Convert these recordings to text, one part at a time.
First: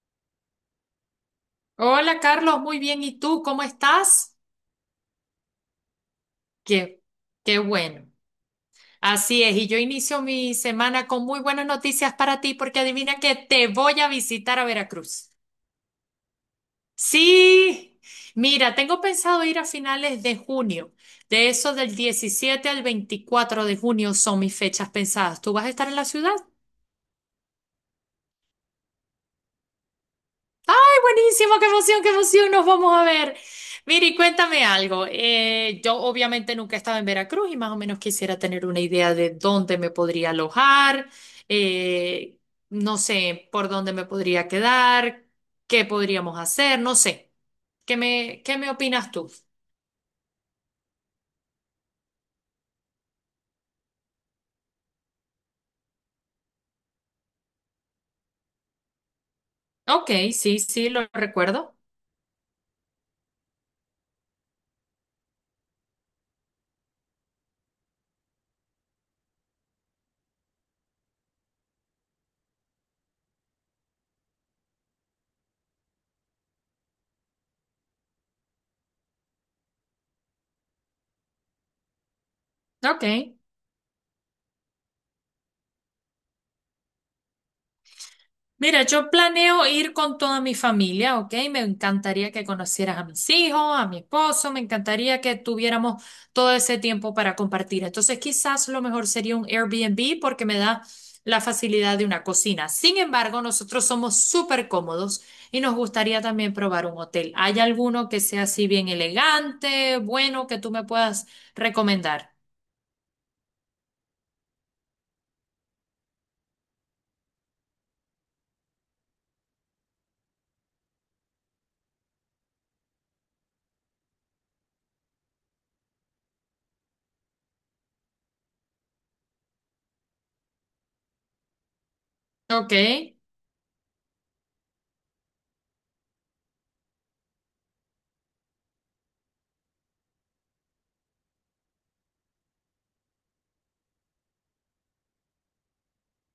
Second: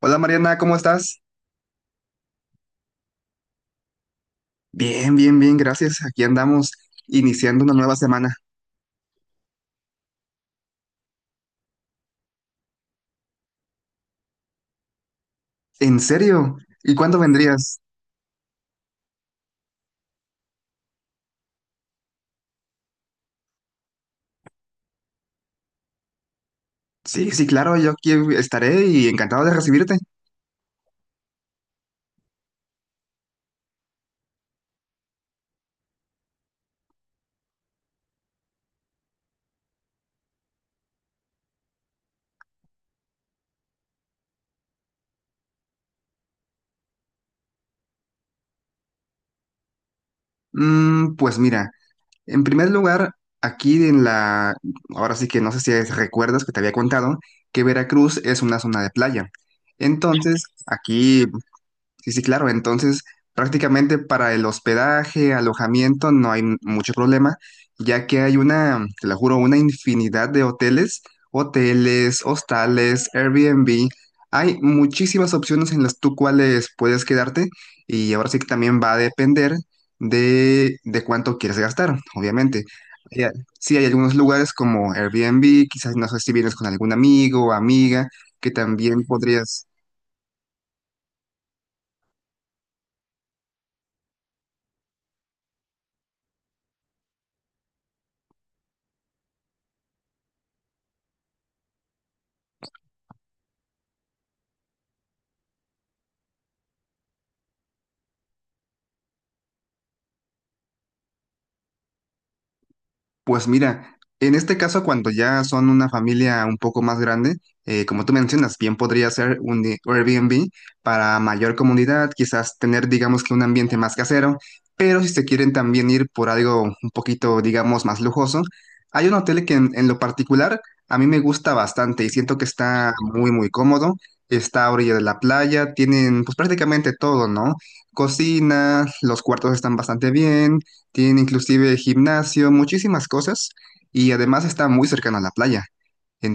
Hola Mariana, ¿cómo estás? Hola Carlos, muy bien. ¿Y tú cómo estás? Bien, bien, bien, gracias. Aquí andamos Qué, qué iniciando una nueva bueno. semana. Así es, y yo inicio mi semana con muy buenas noticias para ti porque adivina que te voy a visitar a Veracruz. ¿En serio? ¿Y cuándo vendrías? Sí, mira, tengo pensado ir a finales de junio. De eso del 17 al 24 de junio son mis fechas pensadas. ¿Tú vas a estar en la ciudad? Sí, sí, claro, yo aquí estaré y encantado de recibirte. Buenísimo, qué emoción, nos vamos a ver. Miri, cuéntame algo. Yo obviamente nunca he estado en Veracruz y más o menos quisiera tener una idea de dónde me podría alojar, eh, no sé, por dónde me podría quedar, qué podríamos hacer, no sé. ¿Qué me opinas tú? Pues mira, en primer lugar, aquí en la. Ahora sí que no sé si recuerdas que te había contado que Veracruz es una zona de playa. Ok, Entonces, sí, sí, lo aquí. recuerdo. Sí, sí, claro. Entonces, prácticamente para el hospedaje, alojamiento, no hay mucho problema, ya que hay una, te lo juro, una infinidad de hoteles, hostales, Airbnb. Hay muchísimas opciones en las tú cuales puedes quedarte y ahora sí que también va a depender de cuánto quieres gastar, obviamente. Eh, Ok. Sí, hay algunos lugares como Airbnb, quizás no sé si vienes con algún amigo o amiga, que Mira, también yo podrías. planeo ir con toda mi familia, ¿ok? Me encantaría que conocieras a mis hijos, a mi esposo, me encantaría que tuviéramos todo ese tiempo para compartir. Entonces, quizás lo mejor sería un Airbnb porque me da la facilidad de una cocina. Sin embargo, nosotros somos súper cómodos y nos gustaría también probar un hotel. ¿Hay alguno que sea así bien elegante, bueno, que tú me puedas recomendar? Pues mira, en este caso, cuando ya son una familia un poco más grande, como tú mencionas, bien podría ser un Airbnb para mayor comunidad, quizás tener, digamos, que un ambiente más casero, pero si se quieren también ir por algo un poquito, digamos, más lujoso, hay un hotel que en lo particular a mí me gusta bastante y siento que Ok. está muy, muy cómodo. Está a orilla de la playa, tienen pues prácticamente todo, ¿no? Cocina, los cuartos están bastante bien, tiene inclusive gimnasio, muchísimas cosas y además está muy cercano a la playa.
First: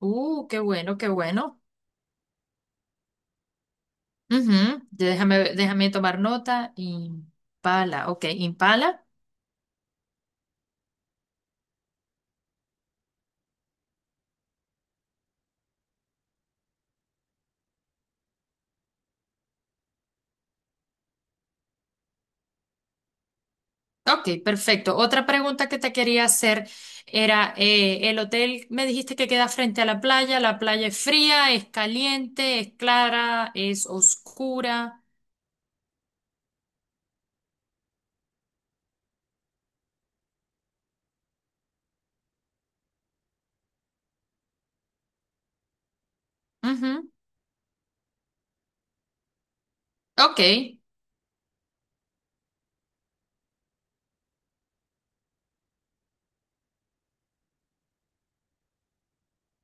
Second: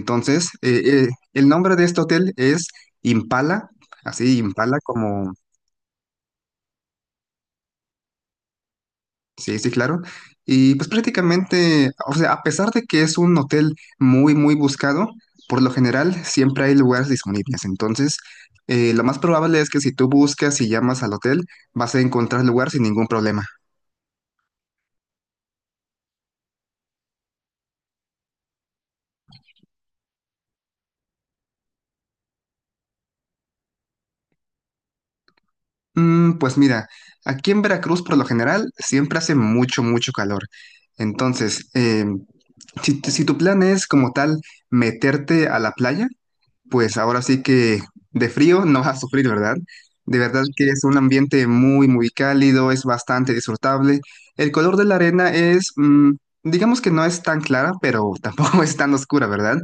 Qué bueno, qué el bueno. nombre de este hotel es Impala, así Impala Ujú, como, déjame, déjame tomar nota. Impala. sí, sí, claro. Y pues prácticamente, o sea, a pesar de que es un hotel muy, muy buscado, por lo general siempre hay lugares disponibles. Entonces, lo más probable es que si tú buscas y llamas al hotel, vas a encontrar lugar sin ningún problema. Ok, perfecto. Otra pregunta que te quería hacer era, el hotel me dijiste que queda frente a la playa es fría, es caliente, es clara, es oscura. Pues mira, aquí en Veracruz por lo general siempre hace mucho, mucho calor. Entonces, si tu plan es como tal meterte a la playa, pues Ujú, ahora sí que de frío no vas a sufrir, ¿verdad? De ok, verdad que es un ambiente muy, muy cálido, es bastante disfrutable. El color de la arena es, digamos, que no es tan clara, pero tampoco es tan oscura, ¿verdad?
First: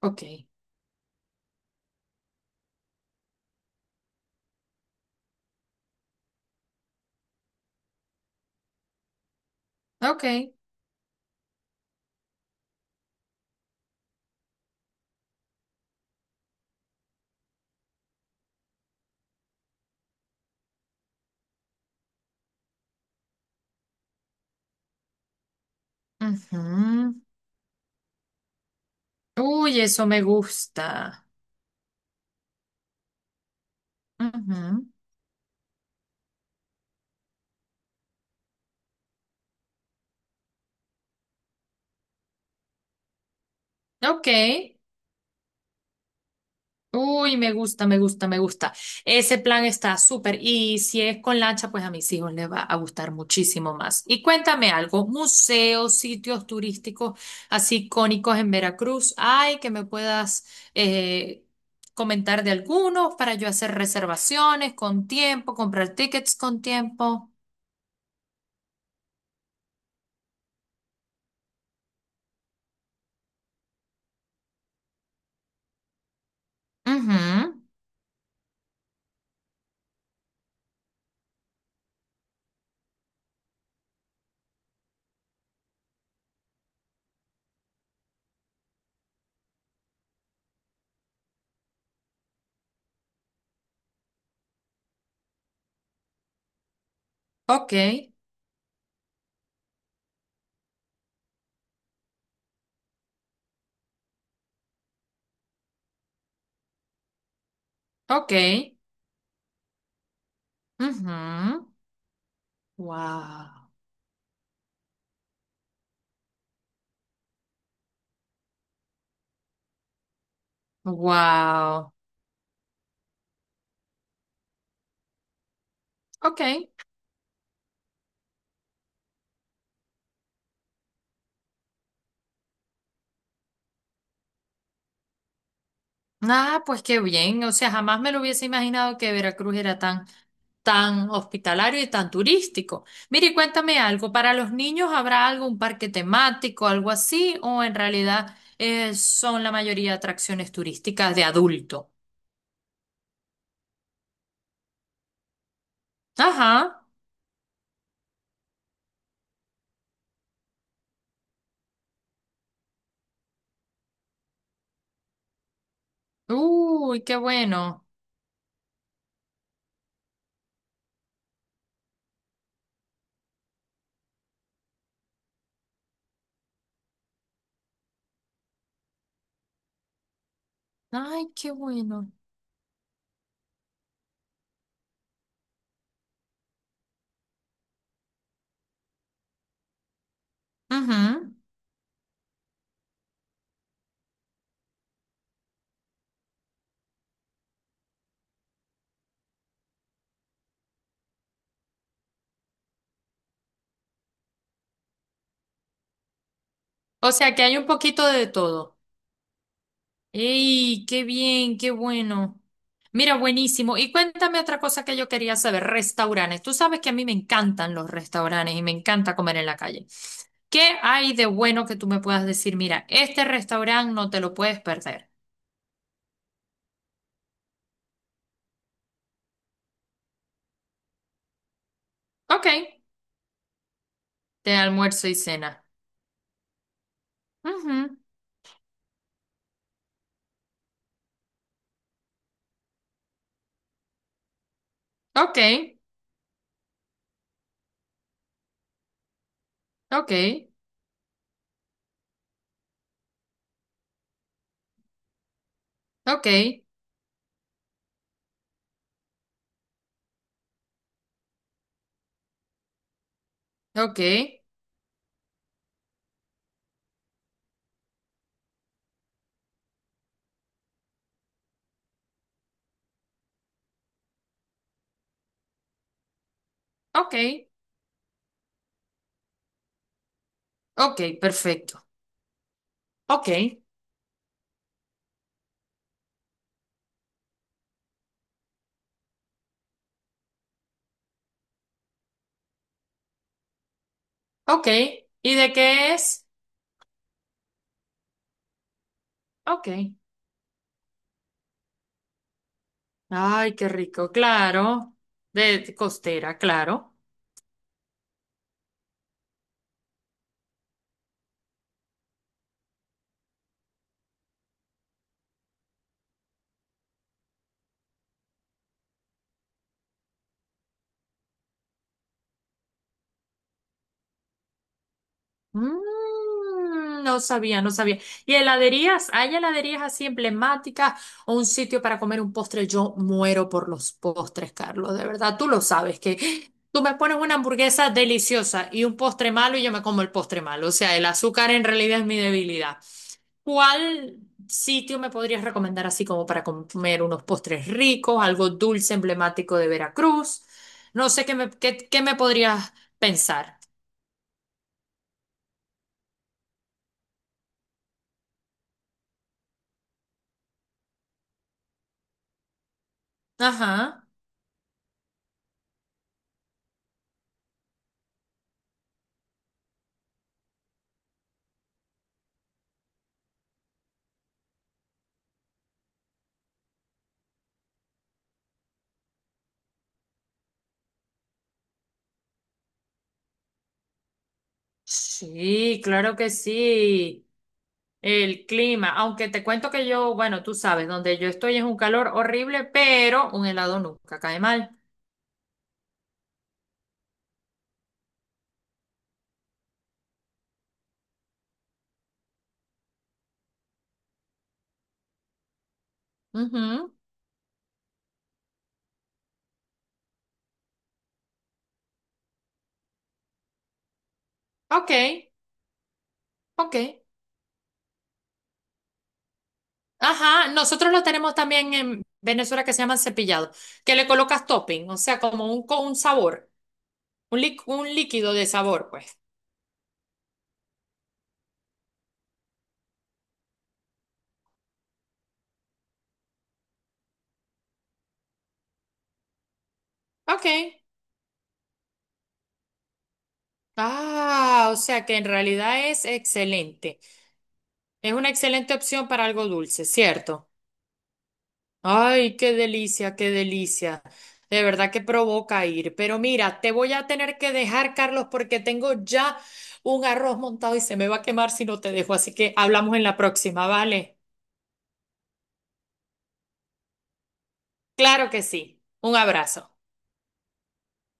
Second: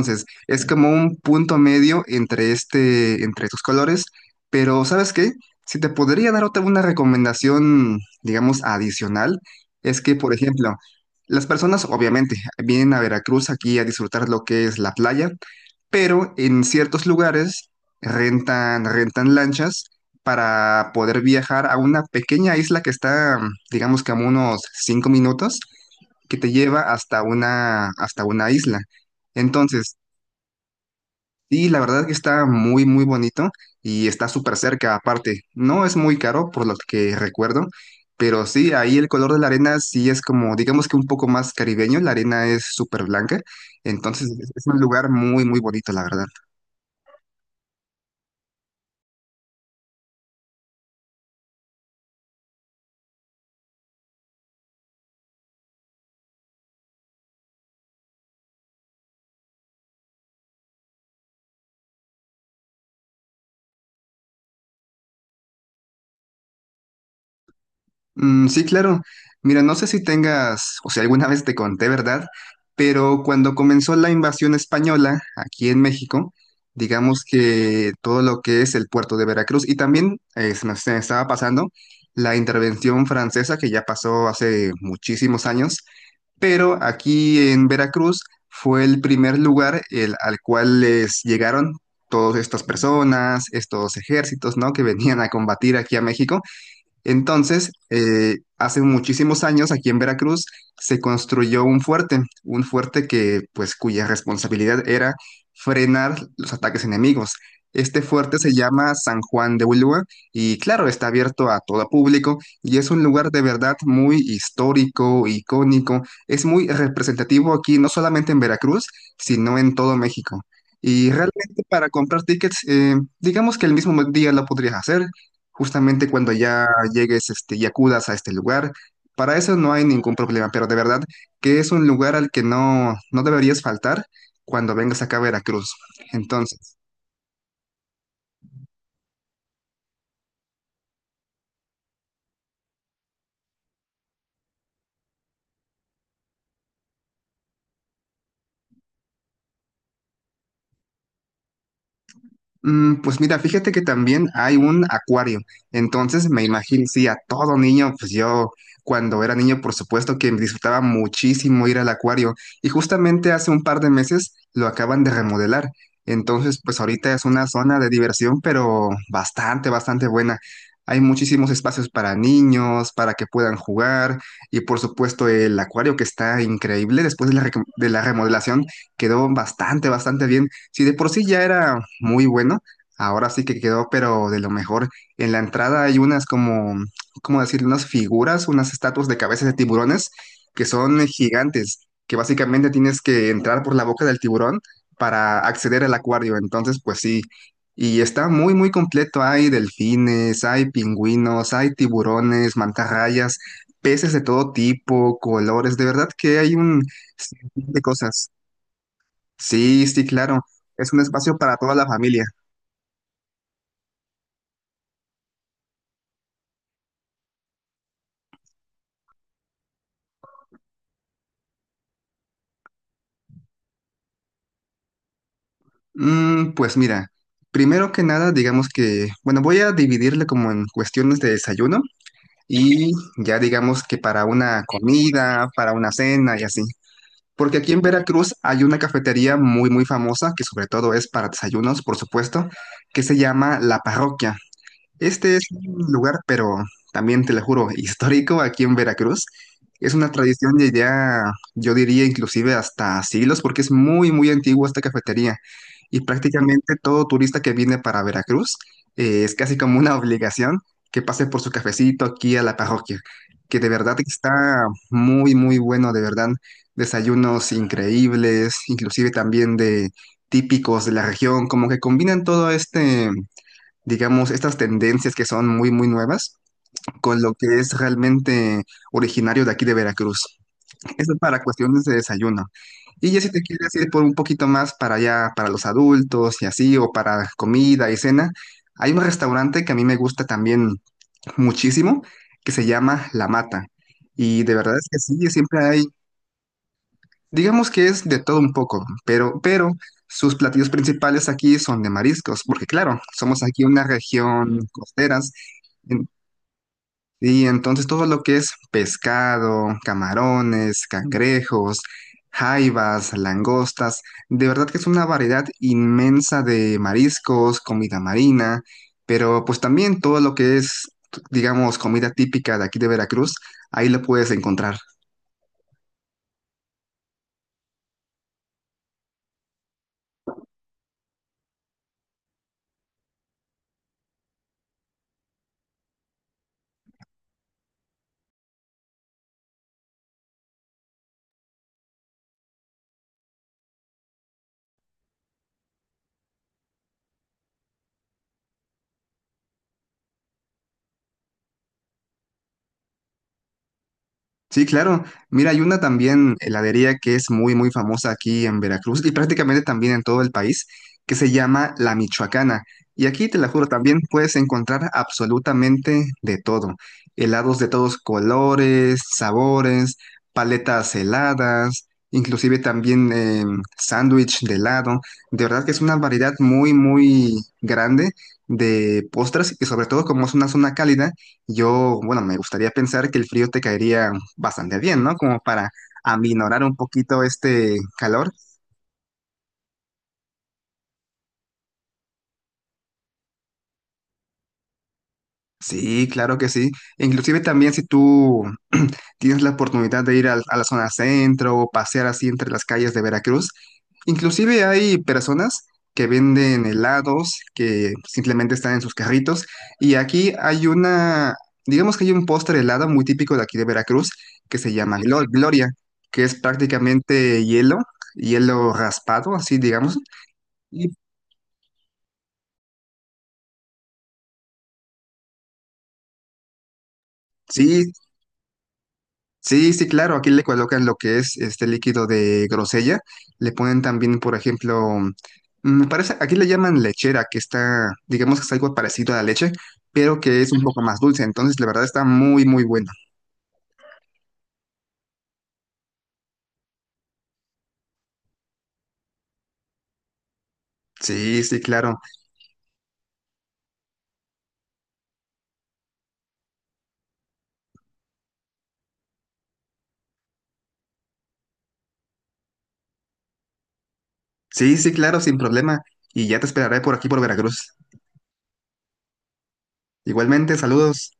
ok, es como un punto medio entre estos colores. Pero, ¿sabes qué? Si te podría dar otra una recomendación, digamos, adicional, es que, ok. por ejemplo, las personas obviamente vienen a Veracruz aquí a disfrutar lo que es la playa, pero en ciertos lugares rentan lanchas para poder viajar a una pequeña isla que está, digamos, que a unos 5 minutos, que te lleva Ujú. hasta una isla. Uy, Entonces, eso me gusta. sí, la verdad que está muy, muy bonito y está súper Ujú, cerca aparte. No es muy caro, por lo que recuerdo, pero sí, ahí el color de la arena sí es como, digamos, que un poco más caribeño, la arena es súper blanca, entonces ok. es un lugar muy, muy bonito, la verdad. Uy, me gusta, me gusta, me gusta. Ese plan está súper. Y si es con lancha, pues a mis hijos les va a gustar muchísimo más. Y cuéntame algo, museos, sitios turísticos así icónicos en Veracruz, hay que me puedas eh, comentar de algunos para yo hacer reservaciones con tiempo, comprar tickets con tiempo. Mm, sí, claro. Mira, no sé si tengas, o si alguna vez te conté, ¿verdad? Pero cuando comenzó la invasión española aquí en México, Ujú. digamos que todo lo que es el puerto de Veracruz y también, se me estaba pasando la intervención francesa, que ya pasó hace muchísimos años, pero aquí en Veracruz fue el primer lugar al cual les llegaron todas estas personas, estos ejércitos, ¿no? Que venían a combatir aquí a México. Entonces, Ok, hace muchísimos años aquí en Veracruz se construyó un fuerte que, pues, cuya responsabilidad era frenar los ataques enemigos. Este ok. fuerte se llama San Juan de Ulúa y claro, está abierto a todo público y es un lugar de Wow. verdad muy histórico, icónico, es muy representativo aquí, no solamente en Veracruz, sino en todo México. Y realmente para Wow. comprar tickets, digamos que el mismo día lo podrías hacer, justamente cuando Ok. ya llegues este, y acudas a este lugar. Para eso no hay ningún problema, pero de verdad que es un lugar al que no, no deberías faltar cuando vengas acá a Veracruz. Ah, Entonces. pues qué bien. O sea, jamás me lo hubiese imaginado que Veracruz era tan, tan hospitalario y tan turístico. Mire, y cuéntame algo. ¿Para los niños habrá algún parque temático, algo así? ¿O en realidad son la mayoría atracciones turísticas de adulto? Mm, pues mira, fíjate que también hay un acuario. Entonces me Ajá. imagino, sí, a todo niño, pues yo cuando era niño, por supuesto que disfrutaba muchísimo ir al acuario. Y justamente hace un par de meses lo acaban de remodelar. Entonces, pues Uy, ahorita qué es una zona bueno. de diversión, pero bastante, bastante buena. Hay muchísimos espacios para niños, para que puedan jugar. Y por supuesto el acuario que está increíble, después de la, de la remodelación, quedó bastante, bastante bien. Si de por sí Ay, ya qué era bueno. muy bueno, ahora sí que quedó, pero de lo mejor. En la entrada hay unas como, ¿cómo decir? Unas figuras, unas estatuas de cabezas de tiburones que son Ujú. gigantes, que básicamente tienes que entrar por la boca del tiburón para acceder al acuario. Entonces, pues sí. Y está muy, muy completo. Hay delfines, hay pingüinos, hay tiburones, mantarrayas, peces de todo tipo, colores. De verdad que hay un O sea, que hay un sinfín de poquito de cosas. todo. Sí, sí, claro. ¡Ey! Es un ¡Qué espacio para bien! ¡Qué toda la familia. bueno! Mira, buenísimo. Y cuéntame otra cosa que yo quería saber, restaurantes. Tú sabes que a mí me encantan los restaurantes y me encanta comer en la calle. ¿Qué hay de bueno que tú me puedas decir? Mira, este restaurante no te lo puedes perder. Pues mira, primero que nada, digamos que, bueno, voy a dividirle como en cuestiones de desayuno Ok, y ya digamos que para de una almuerzo y comida, cena. para una cena y así. Porque aquí en Ujú. Veracruz hay una cafetería muy, muy famosa, que sobre todo es para desayunos, por supuesto, que se llama La Parroquia. Este Ok, es un lugar, pero también te lo juro, histórico aquí en Veracruz. Es una ok, tradición de ya, yo diría inclusive hasta siglos, porque es muy, muy antigua esta cafetería. Y ok, prácticamente todo turista que viene para Veracruz, es casi como una obligación que pase por su cafecito aquí a la parroquia, que de verdad ok, que está muy, muy bueno, de verdad. Desayunos increíbles, inclusive también de típicos de la región, como que combinan todo este, digamos, estas tendencias que son muy, muy nuevas ok, con lo que es realmente originario de aquí de Veracruz. Eso ok, para perfecto. cuestiones de desayuno. Y ya Ok, si te quieres ir por un poquito más para allá, para los adultos y así, o para comida y cena, hay un restaurante que a mí me gusta también muchísimo, que se llama La Mata. Y de ok. verdad es que sí, ¿Y de siempre hay, qué es? digamos que es de todo un poco, pero Ok. sus platillos principales aquí son de mariscos, porque claro, somos Ay, aquí qué una rico, región claro. costera. De costera, claro. Y entonces todo lo que es pescado, camarones, cangrejos, jaivas, langostas, de verdad que es una variedad inmensa de mariscos, comida marina, pero pues también todo lo que es, digamos, comida típica de aquí de Veracruz, ahí lo puedes encontrar. Mm, no sabía, no sabía. ¿Y heladerías? ¿Hay heladerías así emblemáticas o un sitio para comer un postre? Yo muero por los postres, Carlos, de verdad. Tú lo sabes, que tú me pones una hamburguesa deliciosa y un postre malo y yo me como el postre malo. O sea, el azúcar en realidad es mi debilidad. ¿Cuál sitio me podrías recomendar así como para comer unos postres ricos, algo dulce emblemático de Veracruz? No sé qué me podrías pensar. Sí, claro. Mira, hay una también heladería que es muy, muy famosa aquí en Veracruz y prácticamente también en todo el país, que se llama La Michoacana. Y aquí, te la juro, también Ajá. puedes encontrar absolutamente de todo. Helados de todos colores, sabores, paletas heladas, inclusive también sándwich de helado. De verdad que es una variedad muy, muy grande de postres y sobre todo como es una zona cálida. Yo, bueno, me gustaría pensar que el frío te caería bastante bien, ¿no? Como para Sí, claro que aminorar un poquito sí. este calor. El clima, aunque te cuento que yo, bueno, tú sabes, donde yo estoy es un calor horrible, pero un helado nunca cae mal. Sí, claro que sí. Inclusive también si tú tienes la oportunidad de ir a la zona centro o pasear así entre las calles de Veracruz, inclusive hay personas que venden Ujú. helados, que simplemente están en sus carritos. Y aquí hay una, digamos, que hay un postre helado muy típico de aquí de Veracruz que se Ok, llama Gloria, que es ok. prácticamente hielo, hielo raspado, así digamos. Ajá, Y nosotros lo tenemos también en Venezuela que se llaman cepillado, que le colocas topping, o sea, un sabor, un sí. líquido de sabor, pues. Sí, sí, claro, aquí le colocan lo que es este líquido de grosella, le ponen también, por ejemplo, me parece, aquí le llaman lechera, que está, digamos, que es algo parecido a la leche, pero que Ok. es un poco más dulce, entonces la verdad está muy, muy bueno. Ah, o sea que en realidad es excelente. Es una excelente opción para algo dulce, ¿cierto? Sí, sí, claro, Ay, qué delicia, qué delicia. De verdad que provoca ir. Pero mira, te voy a tener que dejar, Carlos, porque tengo ya un arroz montado y se me va a quemar si no te dejo. Así que hablamos en la próxima, ¿vale? sí, sí, claro, sin problema, y ya te esperaré por aquí por Veracruz. Claro que sí. Un abrazo. Igualmente, saludos.